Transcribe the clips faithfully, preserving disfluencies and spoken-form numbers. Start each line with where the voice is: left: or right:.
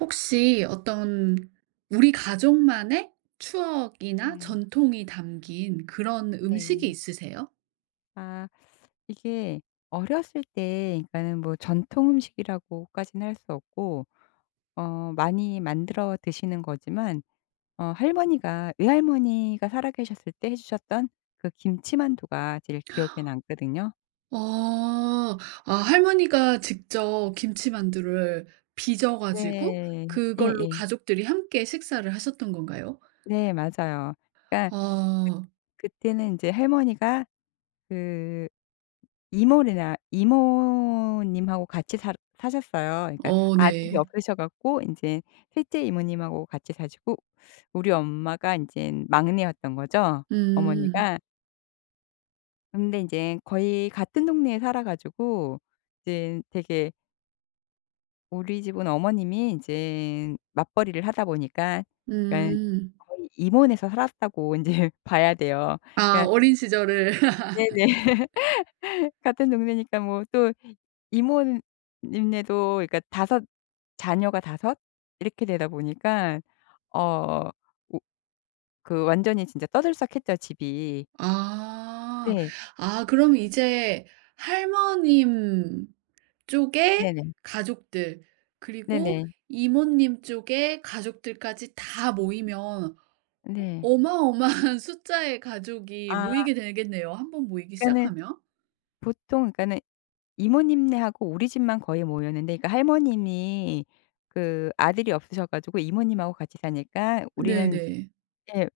right: 혹시 어떤 우리 가족만의 추억이나
left: 네.
right: 전통이 담긴 그런
left: 네.
right: 음식이 있으세요?
left: 아 이게 어렸을 때 그러니까는 뭐 전통 음식이라고까지는 할 수 없고 어 많이 만들어 드시는 거지만 어 할머니가 외할머니가 살아 계셨을 때 해 주셨던 그 김치만두가 제일 기억에 남거든요.
right: 어. 아 할머니가 직접 김치만두를 빚어 가지고
left: 네.
right: 그걸로
left: 예예.
right: 가족들이 함께 식사를 하셨던 건가요?
left: 네, 맞아요. 그러니까 그
right: 아.
left: 그때는 인제 할머니가 그 이모네나 이모님하고 같이 살 사셨어요. 그러니까
right: 어
left: 아들이
right: 네.
left: 없으셔 갖고 인제 셋째 이모님하고 같이 사시고 우리 엄마가 인젠 막내였던 거죠,
right: 음.
left: 어머니가. 근데 인제 거의 같은 동네에 살아 가지고 이젠 되게 우리 집은 어머님이 인젠 맞벌이를 하다 보니까 그러니깐
right: 음.
left: 거의 이모네에서 살았다고 인제 봐야 돼요.
right: 아
left: 그러니까
right: 어린 시절을.
left: 네네. 같은 동네니까 뭐 또 이모님네도 그러니까 다섯 자녀가 다섯, 이렇게 되다 보니까 어 오 그 완전히 진짜 떠들썩했죠 집이.
right: 아.
left: 네.
right: 아 그럼 이제 할머님 쪽의
left: 네네.
right: 가족들 그리고
left: 네네.
right: 이모님 쪽의 가족들까지 다 모이면
left: 네.
right: 어마어마한 숫자의 가족이
left: 아.
right: 모이게 되겠네요, 한번 모이기
left: 그러니까는
right: 시작하면.
left: 보통 그러니까는 이모님네하고 우리 집만 거의 모였는데, 그러니까 할머님이 그 아들이 없으셔 가지고 이모님하고 같이 사니까 우리는
right: 네네.
left: 인제 예,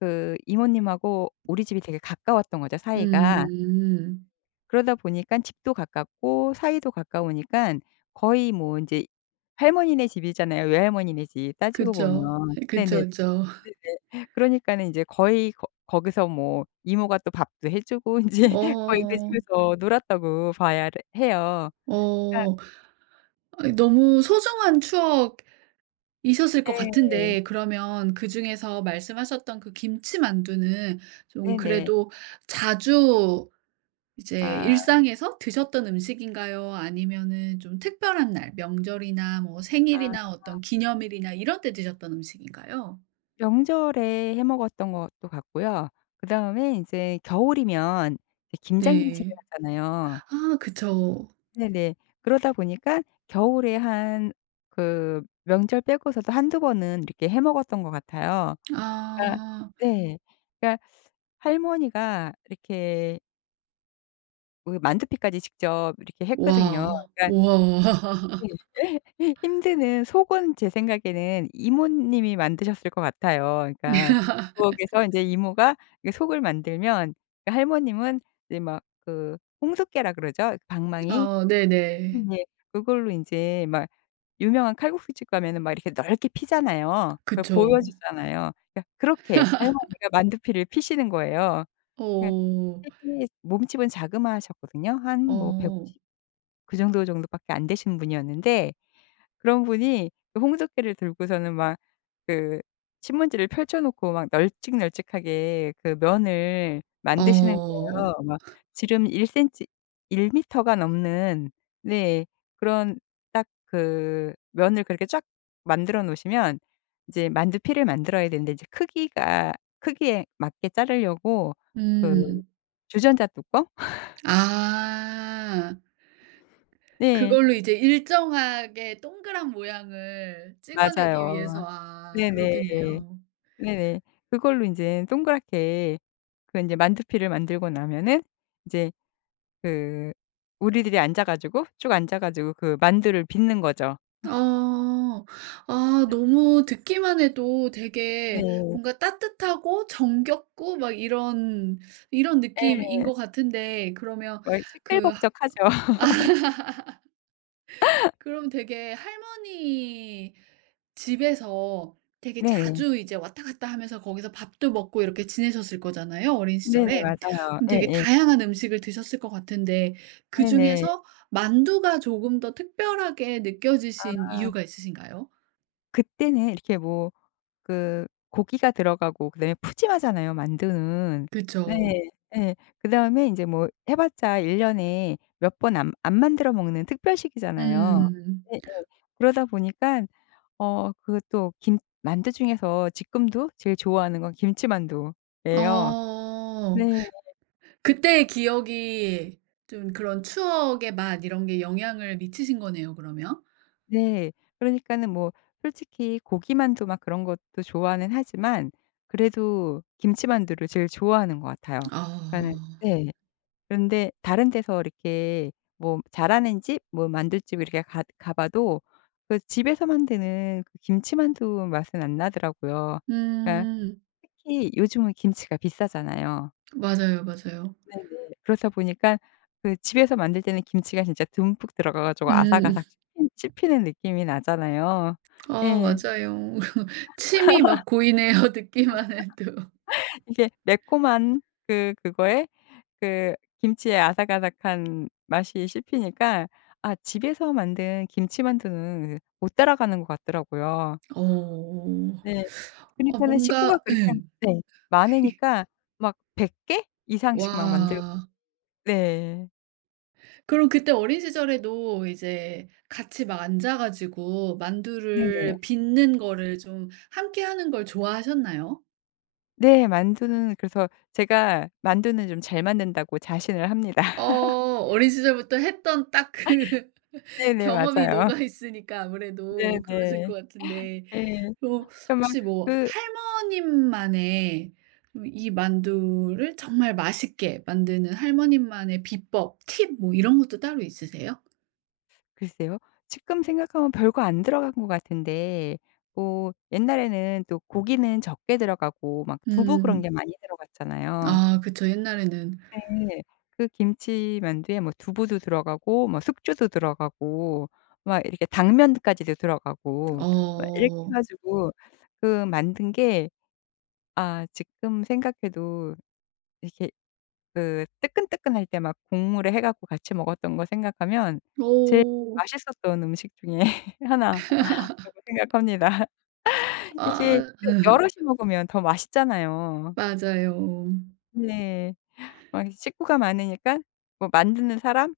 left: 그 이모님하고 우리 집이 되게 가까웠던 거죠, 사이가.
right: 음.
left: 그러다 보니까 집도 가깝고 사이도 가까우니깐 거의 뭐 인제 할머니네 집이잖아요, 외할머니네 집 따지고
right: 그쵸.
left: 보면.
right: 그쵸,
left: 네네.
right: 그쵸.
left: 그러니까는 이제 거의 거 거기서 뭐 이모가 또 밥도 해 주고 인제 거의 그
right: 어.
left: 집에서 놀았다고 봐야 를 해요. 그러니까
right: 어. 아 너무 소중한 추억이셨을 것
left: 네.
right: 같은데 그러면 그중에서 말씀하셨던 그 김치 만두는 좀
left: 네네.
right: 그래도 자주 이제
left: 아
right: 일상에서 드셨던 음식인가요? 아니면은 좀 특별한 날, 명절이나 뭐
left: 아
right: 생일이나 어떤 기념일이나 이런 때 드셨던 음식인가요?
left: 명절에 해 먹었던 것도 같고요. 그다음에 인제 겨울이면 이제 김장김치를
right: 네.
left: 하잖아요.
right: 아 그쵸.
left: 네네. 그러다 보니까 겨울에 한 그 명절 빼고서도 한두 번은 이렇게 해 먹었던 것 같아요. 그러니까
right: 아.
left: 네. 그러니까 할머니가 이렇게 그 만두피까지 직접 이렇게 했거든요.
right: 와.
left: 그러니까 네.
right: 우와.
left: 힘드는 속은 제 생각에는 이모님이 만드셨을 것 같아요. 그러니까 부엌에서 인제 이모가 그 속을 만들면 그 할머님은 이제 막 그 홍두깨라 그러죠? 그 방망이?
right: 아 네네.
left: 네. 그걸로 인제 막, 유명한 칼국수집 가면은 막 이렇게 넓게 피잖아요. 그걸
right: 그쵸.
left: 보여주잖아요. 그러니까 그렇게 할머니가 만두피를 피시는 거예요. 그러니까
right: 어.
left: 되게 몸집은 자그마하셨거든요. 한 뭐
right: 어.
left: 백오십, 그 정도 정도밖에 안 되신 분이었는데 그런 분이 그 홍두깨를 들고서는 막 그 신문지를 펼쳐 놓고 막 널찍널찍하게 그 면을 만드시는
right: 어.
left: 거예요. 막 지름 일 센티미터, 일 미터가 넘는, 네, 그런 딱 그 면을 그렇게 쫙 만들어 놓으시면 이제 만두피를 만들어야 되는데 이제 크기가 크기에 맞게 자르려고 그
right: 음.
left: 주전자 뚜껑?
right: 아.
left: 네,
right: 그걸로 이제 일정하게 동그란 모양을 찍어내기
left: 맞아요.
right: 위해서 아
left: 네네.
right: 그렇겠네요.
left: 네네. 그걸로 인제 동그랗게 그 인제 만두피를 만들고 나면은 이제 그 우리들이 앉아 가지고, 쭉 앉아 가지고 그 만두를 빚는 거죠.
right: 아. 아 너무 듣기만 해도
left: 네.
right: 되게 뭔가 따뜻하고 정겹고 막 이런 이런 느낌인
left: 예.
right: 것 같은데 그러면
left: 막
right: 그
left: 시끌벅적하죠.
right: 그럼 되게 할머니 집에서 되게
left: 네네.
right: 자주 이제 왔다 갔다 하면서 거기서 밥도 먹고 이렇게 지내셨을 거잖아요, 어린
left: 네네.
right: 시절에.
left: 맞아요.
right: 그럼 되게
left: 예예.
right: 다양한 음식을 드셨을 것 같은데
left: 네네.
right: 그중에서 만두가 조금 더 특별하게 느껴지신 이유가 있으신가요?
left: 그때는 이렇게 뭐 그 고기가 들어가고 그다음에 푸짐하잖아요, 만두는.
right: 그쵸.
left: 네. 예. 그다음에 인제 뭐 해 봤자 1 년에 몇 번 안 안 만들어 먹는 특별식이잖아요.
right: 음.
left: 예예. 그러다 보니까 어 그 또 김 만두 중에서 지금도 제일 좋아하는 건 김치만두예요.
right: 어.
left: 네.
right: 그때의 기억이 좀 그런 추억의 맛 이런 게 영향을 미치신 거네요, 그러면.
left: 네. 그러니까는 뭐 솔직히 고기만두 막 그런 것도 좋아는 하지만 그래도 김치만두를 제일 좋아하는 것 같아요. 그러니까는
right: 아.
left: 네. 그런데 다른 데서 이렇게 뭐 잘하는 집 뭐 만둣집 이렇게 가 가 봐도 그 집에서 만드는 그 김치만두 맛은 안 나더라고요. 그러니까
right: 음.
left: 특히 요즘은 김치가 비싸잖아요.
right: 맞아요, 맞아요.
left: 네네. 그렇다 보니까 그 집에서 만들 때는 김치가 진짜 듬뿍 들어가 가지고
right: 음.
left: 아삭아삭 씹히 씹히는 느낌이 나잖아요.
right: 아
left: 예.
right: 맞아요. 침이 막 고이네요, 듣기만 해도.
left: 이게 매콤한 그 그거에 그 김치의 아삭아삭한 맛이 씹히니까 아 집에서 만든 김치만두는 못 따라가는 것 같더라고요.
right: 어.
left: 네.
right: 아
left: 그니까는 식구가
right: 뭔가
left: 그렇게 한,
right: 응.
left: 네, 많으니까 막 백 개 이상씩 막 만들고.
right: 와.
left: 네.
right: 그럼 그때 어린 시절에도 이제 같이 막 앉아 가지고
left: 네네.
right: 만두를 빚는 거를 좀 함께 하는 걸 좋아하셨나요?
left: 네. 만두는 그래서 제가 만두는 좀 잘 만든다고 자신을 합니다.
right: 어 어린 시절부터 했던 딱 그
left: 네네.
right: 경험이
left: 맞아요.
right: 녹아 있으니까 아무래도 그러실
left: 네네.
right: 것 같은데
left: 예.
right: 어
left: 그러니까 막
right: 혹시 뭐
left: 그
right: 할머님만의 이 만두를 정말 맛있게 만드는 할머님만의 비법, 팁 뭐 이런 것도 따로 있으세요?
left: 글쎄요. 지금 생각하면 별거 안 들어간 것 같은데 뭐 옛날에는 또 고기는 적게 들어가고 막 두부 그런
right: 음.
left: 게 많이 들어갔잖아요.
right: 아 그쵸. 옛날에는
left: 네. 그 김치 만두에 뭐 두부도 들어가고 뭐 숙주도 들어가고 막 이렇게 당면까지도 들어가고 막 이렇게 해
right: 어.
left: 가지고 그 만든 게, 아 지금 생각해도 이렇게 그 뜨끈뜨끈할 때 막 국물에 해 갖고 같이 먹었던 거 생각하면 제일
right: 오..
left: 맛있었던 음식 중에 하나라고 생각합니다. 이게
right: 아
left: 또 여럿이 먹으면 더 맛있잖아요.
right: 맞아요.
left: 네. 막 식구가 많으니까 뭐 만드는 사람이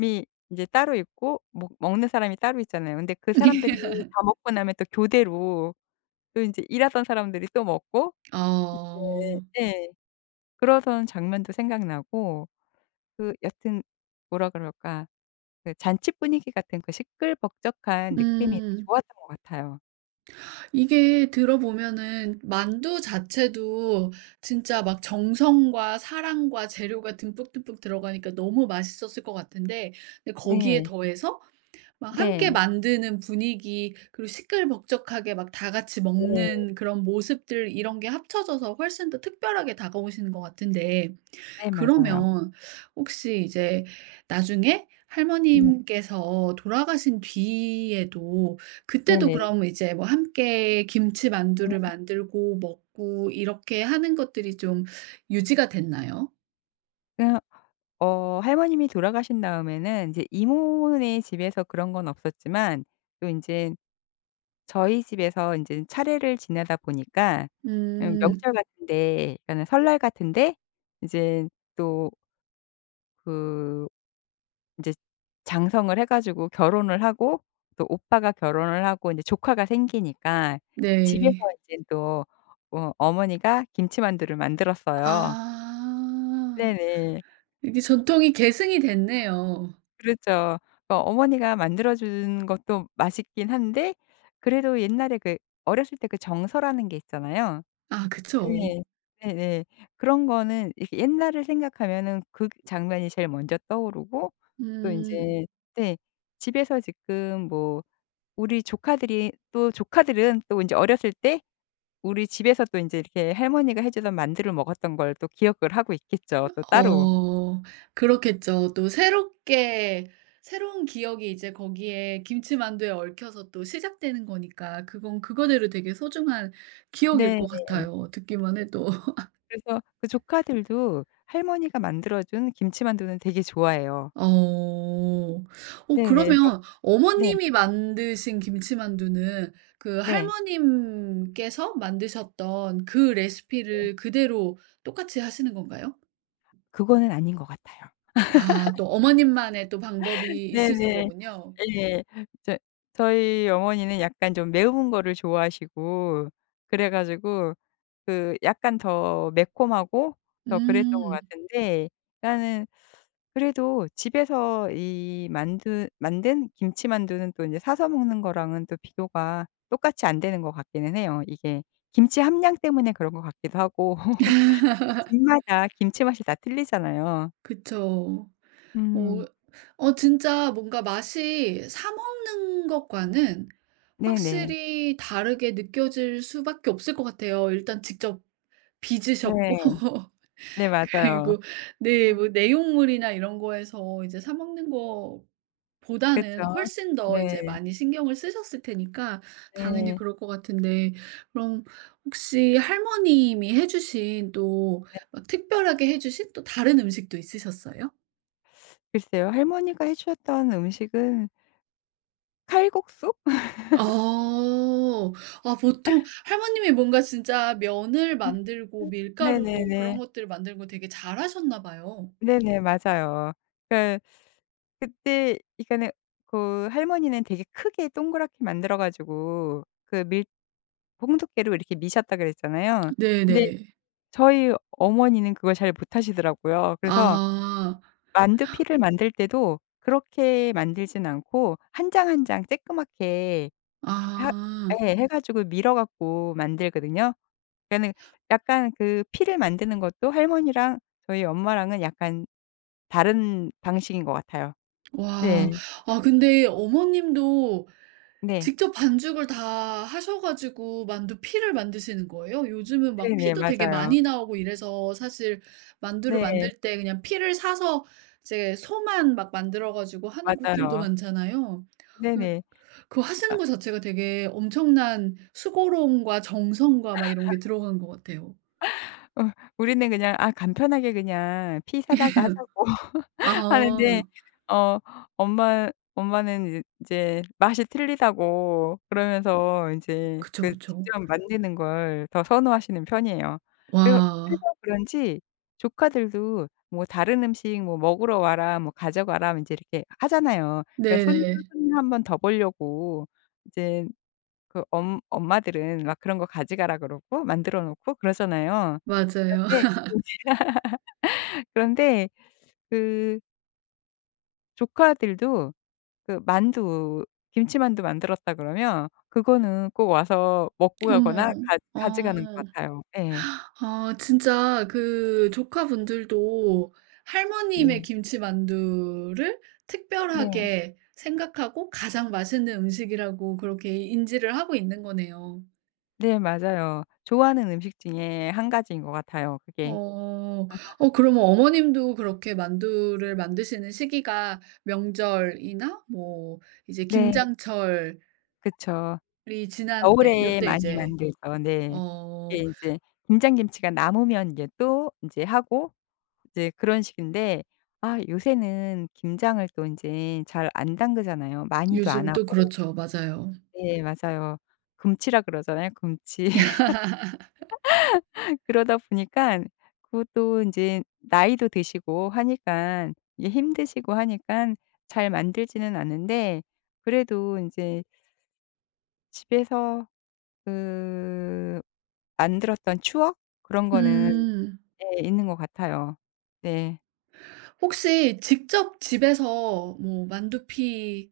left: 이제 따로 있고 먹 먹는 사람이 따로 있잖아요. 근데 그 사람들이 다 먹고 나면 또 교대로 또 이제 일하던 사람들이 또 먹고. 네,
right: 어.
left: 예. 그러던 장면도 생각나고, 그 여튼 뭐라 그럴까, 그 잔치 분위기 같은 그 시끌벅적한 느낌이 더
right: 음.
left: 좋았던 것 같아요.
right: 이게 들어보면은 만두 자체도 진짜 막 정성과 사랑과 재료가 듬뿍듬뿍 들어가니까 너무 맛있었을 것 같은데 근데 거기에
left: 네.
right: 더해서 막 함께
left: 네.
right: 만드는 분위기 그리고 시끌벅적하게 막 다 같이
left: 네.
right: 먹는 그런 모습들 이런 게 합쳐져서 훨씬 더 특별하게 다가오시는 것 같은데
left: 네, 맞아요.
right: 그러면 혹시 이제 나중에
left: 네.
right: 할머님께서 돌아가신 뒤에도 그때도
left: 네네.
right: 그럼 이제 뭐 함께 김치만두를 만들고 먹고 이렇게 하는 것들이 좀 유지가 됐나요?
left: 그냥, 어 할머님이 돌아가신 다음에는 이제 이모네 집에서 그런 건 없었지만 또 인제 저희 집에서 인제 차례를 지내다 보니까 음
right: 음.
left: 명절 같은 데, 그러니까는 설날 같은 데 이제 또그 인제 장성을 해 가지고 결혼을 하고 또 오빠가 결혼을 하고 인제 조카가 생기니까 집에서
right: 네.
left: 인제 또 어 어머니가 김치만두를 만들었어요.
right: 아.
left: 네네.
right: 이게 전통이 계승이 됐네요.
left: 그렇죠. 어 어머니가 만들어 준 것도 맛있긴 한데 그래도 옛날에 그 어렸을 때 그 정서라는 게 있잖아요.
right: 아 그쵸.
left: 네. 네네. 그런 거는 이렇게 옛날을 생각하면은 그 장면이 제일 먼저 떠오르고 또
right: 음.
left: 인제 네 집에서 지금 뭐 우리 조카들이 또 조카들은 또 인제 어렸을 때 우리 집에서 또 인제 이렇게 할머니가 해 주던 만두를 먹었던 걸 또 기억을 하고 있겠죠, 또 따로.
right: 어 그렇겠죠. 또 새롭게 새로운 기억이 이제 거기에 김치만두에 얽혀서 또 시작되는 거니까 그건 그거대로 되게 소중한 기억일
left: 네.
right: 것 같아요 듣기만 해도.
left: 그래서 그 조카들도 할머니가 만들어 준 김치만두는 되게 좋아해요.
right: 어. 어
left: 네네. 그래서
right: 그러면
left: 네.
right: 어머님이 만드신 김치만두는 그
left: 네.
right: 할머님께서 만드셨던 그 레시피를 그대로 똑같이 하시는 건가요?
left: 그거는 아닌 것 같아요.
right: 아 또 어머님만의 또 방법이 있으신
left: 네네.
right: 거군요.
left: 예. 저 저희 어머니는 약간 좀 매운 거를 좋아하시고, 그래 가지고 그 약간 더 매콤하고 더 그랬던 것
right: 음.
left: 같은데, 나는 그래도 집에서 이 만두 만든 김치만두는 또 인제 사서 먹는 거랑은 또 비교가 똑같이 안 되는 것 같기는 해요. 이게 김치 함량 때문에 그런 것 같기도 하고 집마다 김치 맛이 다 틀리잖아요.
right: 그쵸. 어
left: 음.
right: 어 진짜 뭔가 맛이 사 먹는 것과는
left: 네네.
right: 확실히 다르게 느껴질 수밖에 없을 것 같아요. 일단 직접
left: 네.
right: 빚으셨고
left: 네, 맞아요.
right: 그리고 네 뭐 내용물이나 이런 거에서 이제 사 먹는
left: 그쵸.
right: 거보다는 훨씬 더
left: 네.
right: 이제 많이 신경을 쓰셨을 테니까 당연히
left: 네.
right: 그럴 것 같은데 그럼 혹시 할머님이 해 주신 또
left: 네.
right: 막 특별하게 해 주신 또 다른 음식도 있으셨어요?
left: 글쎄요. 할머니가 해 주셨던 음식은 칼국수?
right: 어. 아 보통 할머님이 뭔가 진짜 면을
left: 네.
right: 만들고
left: 음.
right: 밀가루로 그런
left: 네네네.
right: 것들을 만들고 되게 잘하셨나 봐요.
left: 네네. 맞아요. 그러니까 그때 그러니까는 그 할머니는 되게 크게 동그랗게 만들어 가지고 그 밀 홍두깨로 이렇게 미셨다 그랬잖아요. 근데
right: 네네.
left: 저희 어머니는 그걸 잘 못하시더라고요. 그래서
right: 아.
left: 만두피를 만들 때도 그렇게 만들진 않고 한 장 한 장 쬐끄맣게 하
right: 아.
left: 예. 해 가지고 밀어 갖고 만들거든요. 그러니까는 약간 그 피를 만드는 것도 할머니랑 저희 엄마랑은 약간 다른 방식인 것 같아요.
right: 와.
left: 네.
right: 아 근데 어머님도
left: 네.
right: 직접 반죽을 다 하셔 가지고 만두피를 만드시는 거예요? 요즘은 막
left: 네네. 음.
right: 피도 되게
left: 맞아요.
right: 많이 나오고 이래서 사실 만두를
left: 네.
right: 만들 때 그냥 피를 사서 이제 소만 막 만들어 가지고 하는 곳들도
left: 맞아요.
right: 많잖아요. 그
left: 네네.
right: 그 하시는 거 자체가 되게 엄청난 수고로움과 정성과 막 이런 게 들어간 것 같아요.
left: 어 우리는 그냥 '아, 간편하게 그냥 피 사다가 하자.' 하는데
right: 아.
left: 어 엄마 엄마는 이제 이제 맛이 틀리다고 그러면서 인제
right: 그쵸,
left: 그
right: 그쵸.
left: 직접 만드는 걸 더 선호하시는 편이에요. 그래 그래서
right: 와.
left: 그런지 조카들도 뭐 "다른 음식 뭐 먹으러 와라. 뭐 가져가라." 인제 이렇게 하잖아요. 그러니까 손주
right: 네네.
left: 손녀 한 번 더 보려고 이제 그 엄 엄마들은 막 그런 거 "가져가라." 그러고 만들어 놓고 그러잖아요.
right: 맞아요.
left: 그런데 그런데 그 조카들도 그 만두 김치만두 만들었다 그러면 그거는 꼭 와서 먹고 가거나
right: 어머.
left: 가 가져가는 것
right: 어.
left: 같아요. 예.
right: 아 진짜 그 조카분들도 할머님의
left: 네.
right: 김치만두를
left: 네.
right: 특별하게 생각하고 가장 맛있는 음식이라고 그렇게 인지를 하고 있는 거네요.
left: 네, 맞아요. 좋아하는 음식 중에 한 가지인 것 같아요, 그게.
right: 어. 어 그러면 어머님도 그렇게 만두를 만드시는 시기가 명절이나 뭐 이제
left: 네,
right: 김장철이
left: 그쵸.
right: 지난 때
left: 겨울에
right: 요때
left: 많이
right: 이제
left: 만들죠. 네. 이게
right: 어
left: 인제 김장김치가 남으면 인제 또 인제 하고, 이제 그런 식인데, 아 요새는 김장을 또 인제 잘 안 담그잖아요. 많이도 안
right: 요즘 또
left: 하고.
right: 그렇죠. 맞아요.
left: 네, 맞아요. 금치라 그러잖아요, 금치. 그러다 보니까 그것도 이제 나이도 드시고 하니까, 이게 힘드시고 하니까 잘 만들지는 않는데, 그래도 인제 집에서 그 만들었던 추억, 그런 거는
right: 음.
left: 예, 있는 것 같아요. 네.
right: 혹시 직접 집에서 뭐 만두피부터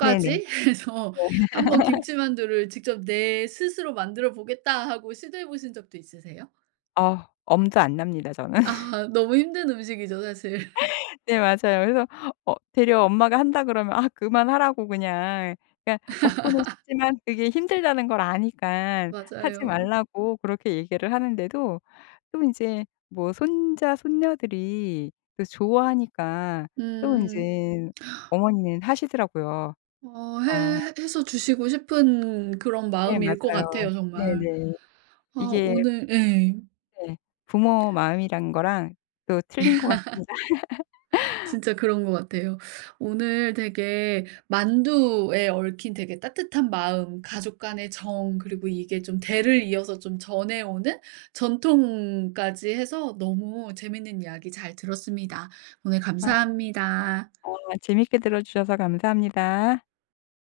left: 네네.
right: 해서 한번 김치만두를 직접 '내 스스로 만들어 보겠다.' 하고 시도해 보신 적도 있으세요?
left: 아 엄도 안 납니다 저는.
right: 아 너무 힘든 음식이죠 사실.
left: 네, 맞아요. 그래서 어 되려 엄마가 한다 그러면 아 그만하라고. 그냥, 그러니까 먹고는 싶지만 그게 힘들다는 걸 아니 까 하지
right: 맞아요.
left: 말라고 그렇게 얘기를 하는데도 또 인제 뭐 손자 손녀들이 또 좋아하니까 또
right: 음.
left: 인제 어머니는 하시더라고요.
right: 어
left: 아.
right: 해 해서 주시고 싶은 그런
left: 네,
right: 마음일 것
left: 맞아요.
right: 같아요 정말.
left: 네네.
right: 아
left: 이게
right: 오늘 예.
left: 네, 부모 마음이란 거랑 또 틀린 것 같습니다.
right: 진짜 그런 것 같아요. 오늘 되게 만두에 얽힌 되게 따뜻한 마음, 가족 간의 정 그리고 이게 좀 대를 이어서 좀 전해오는 전통까지 해서 너무 재밌는 이야기 잘 들었습니다. 오늘
left: 아
right: 감사합니다.
left: 아 재밌게 들어 주셔서 감사합니다.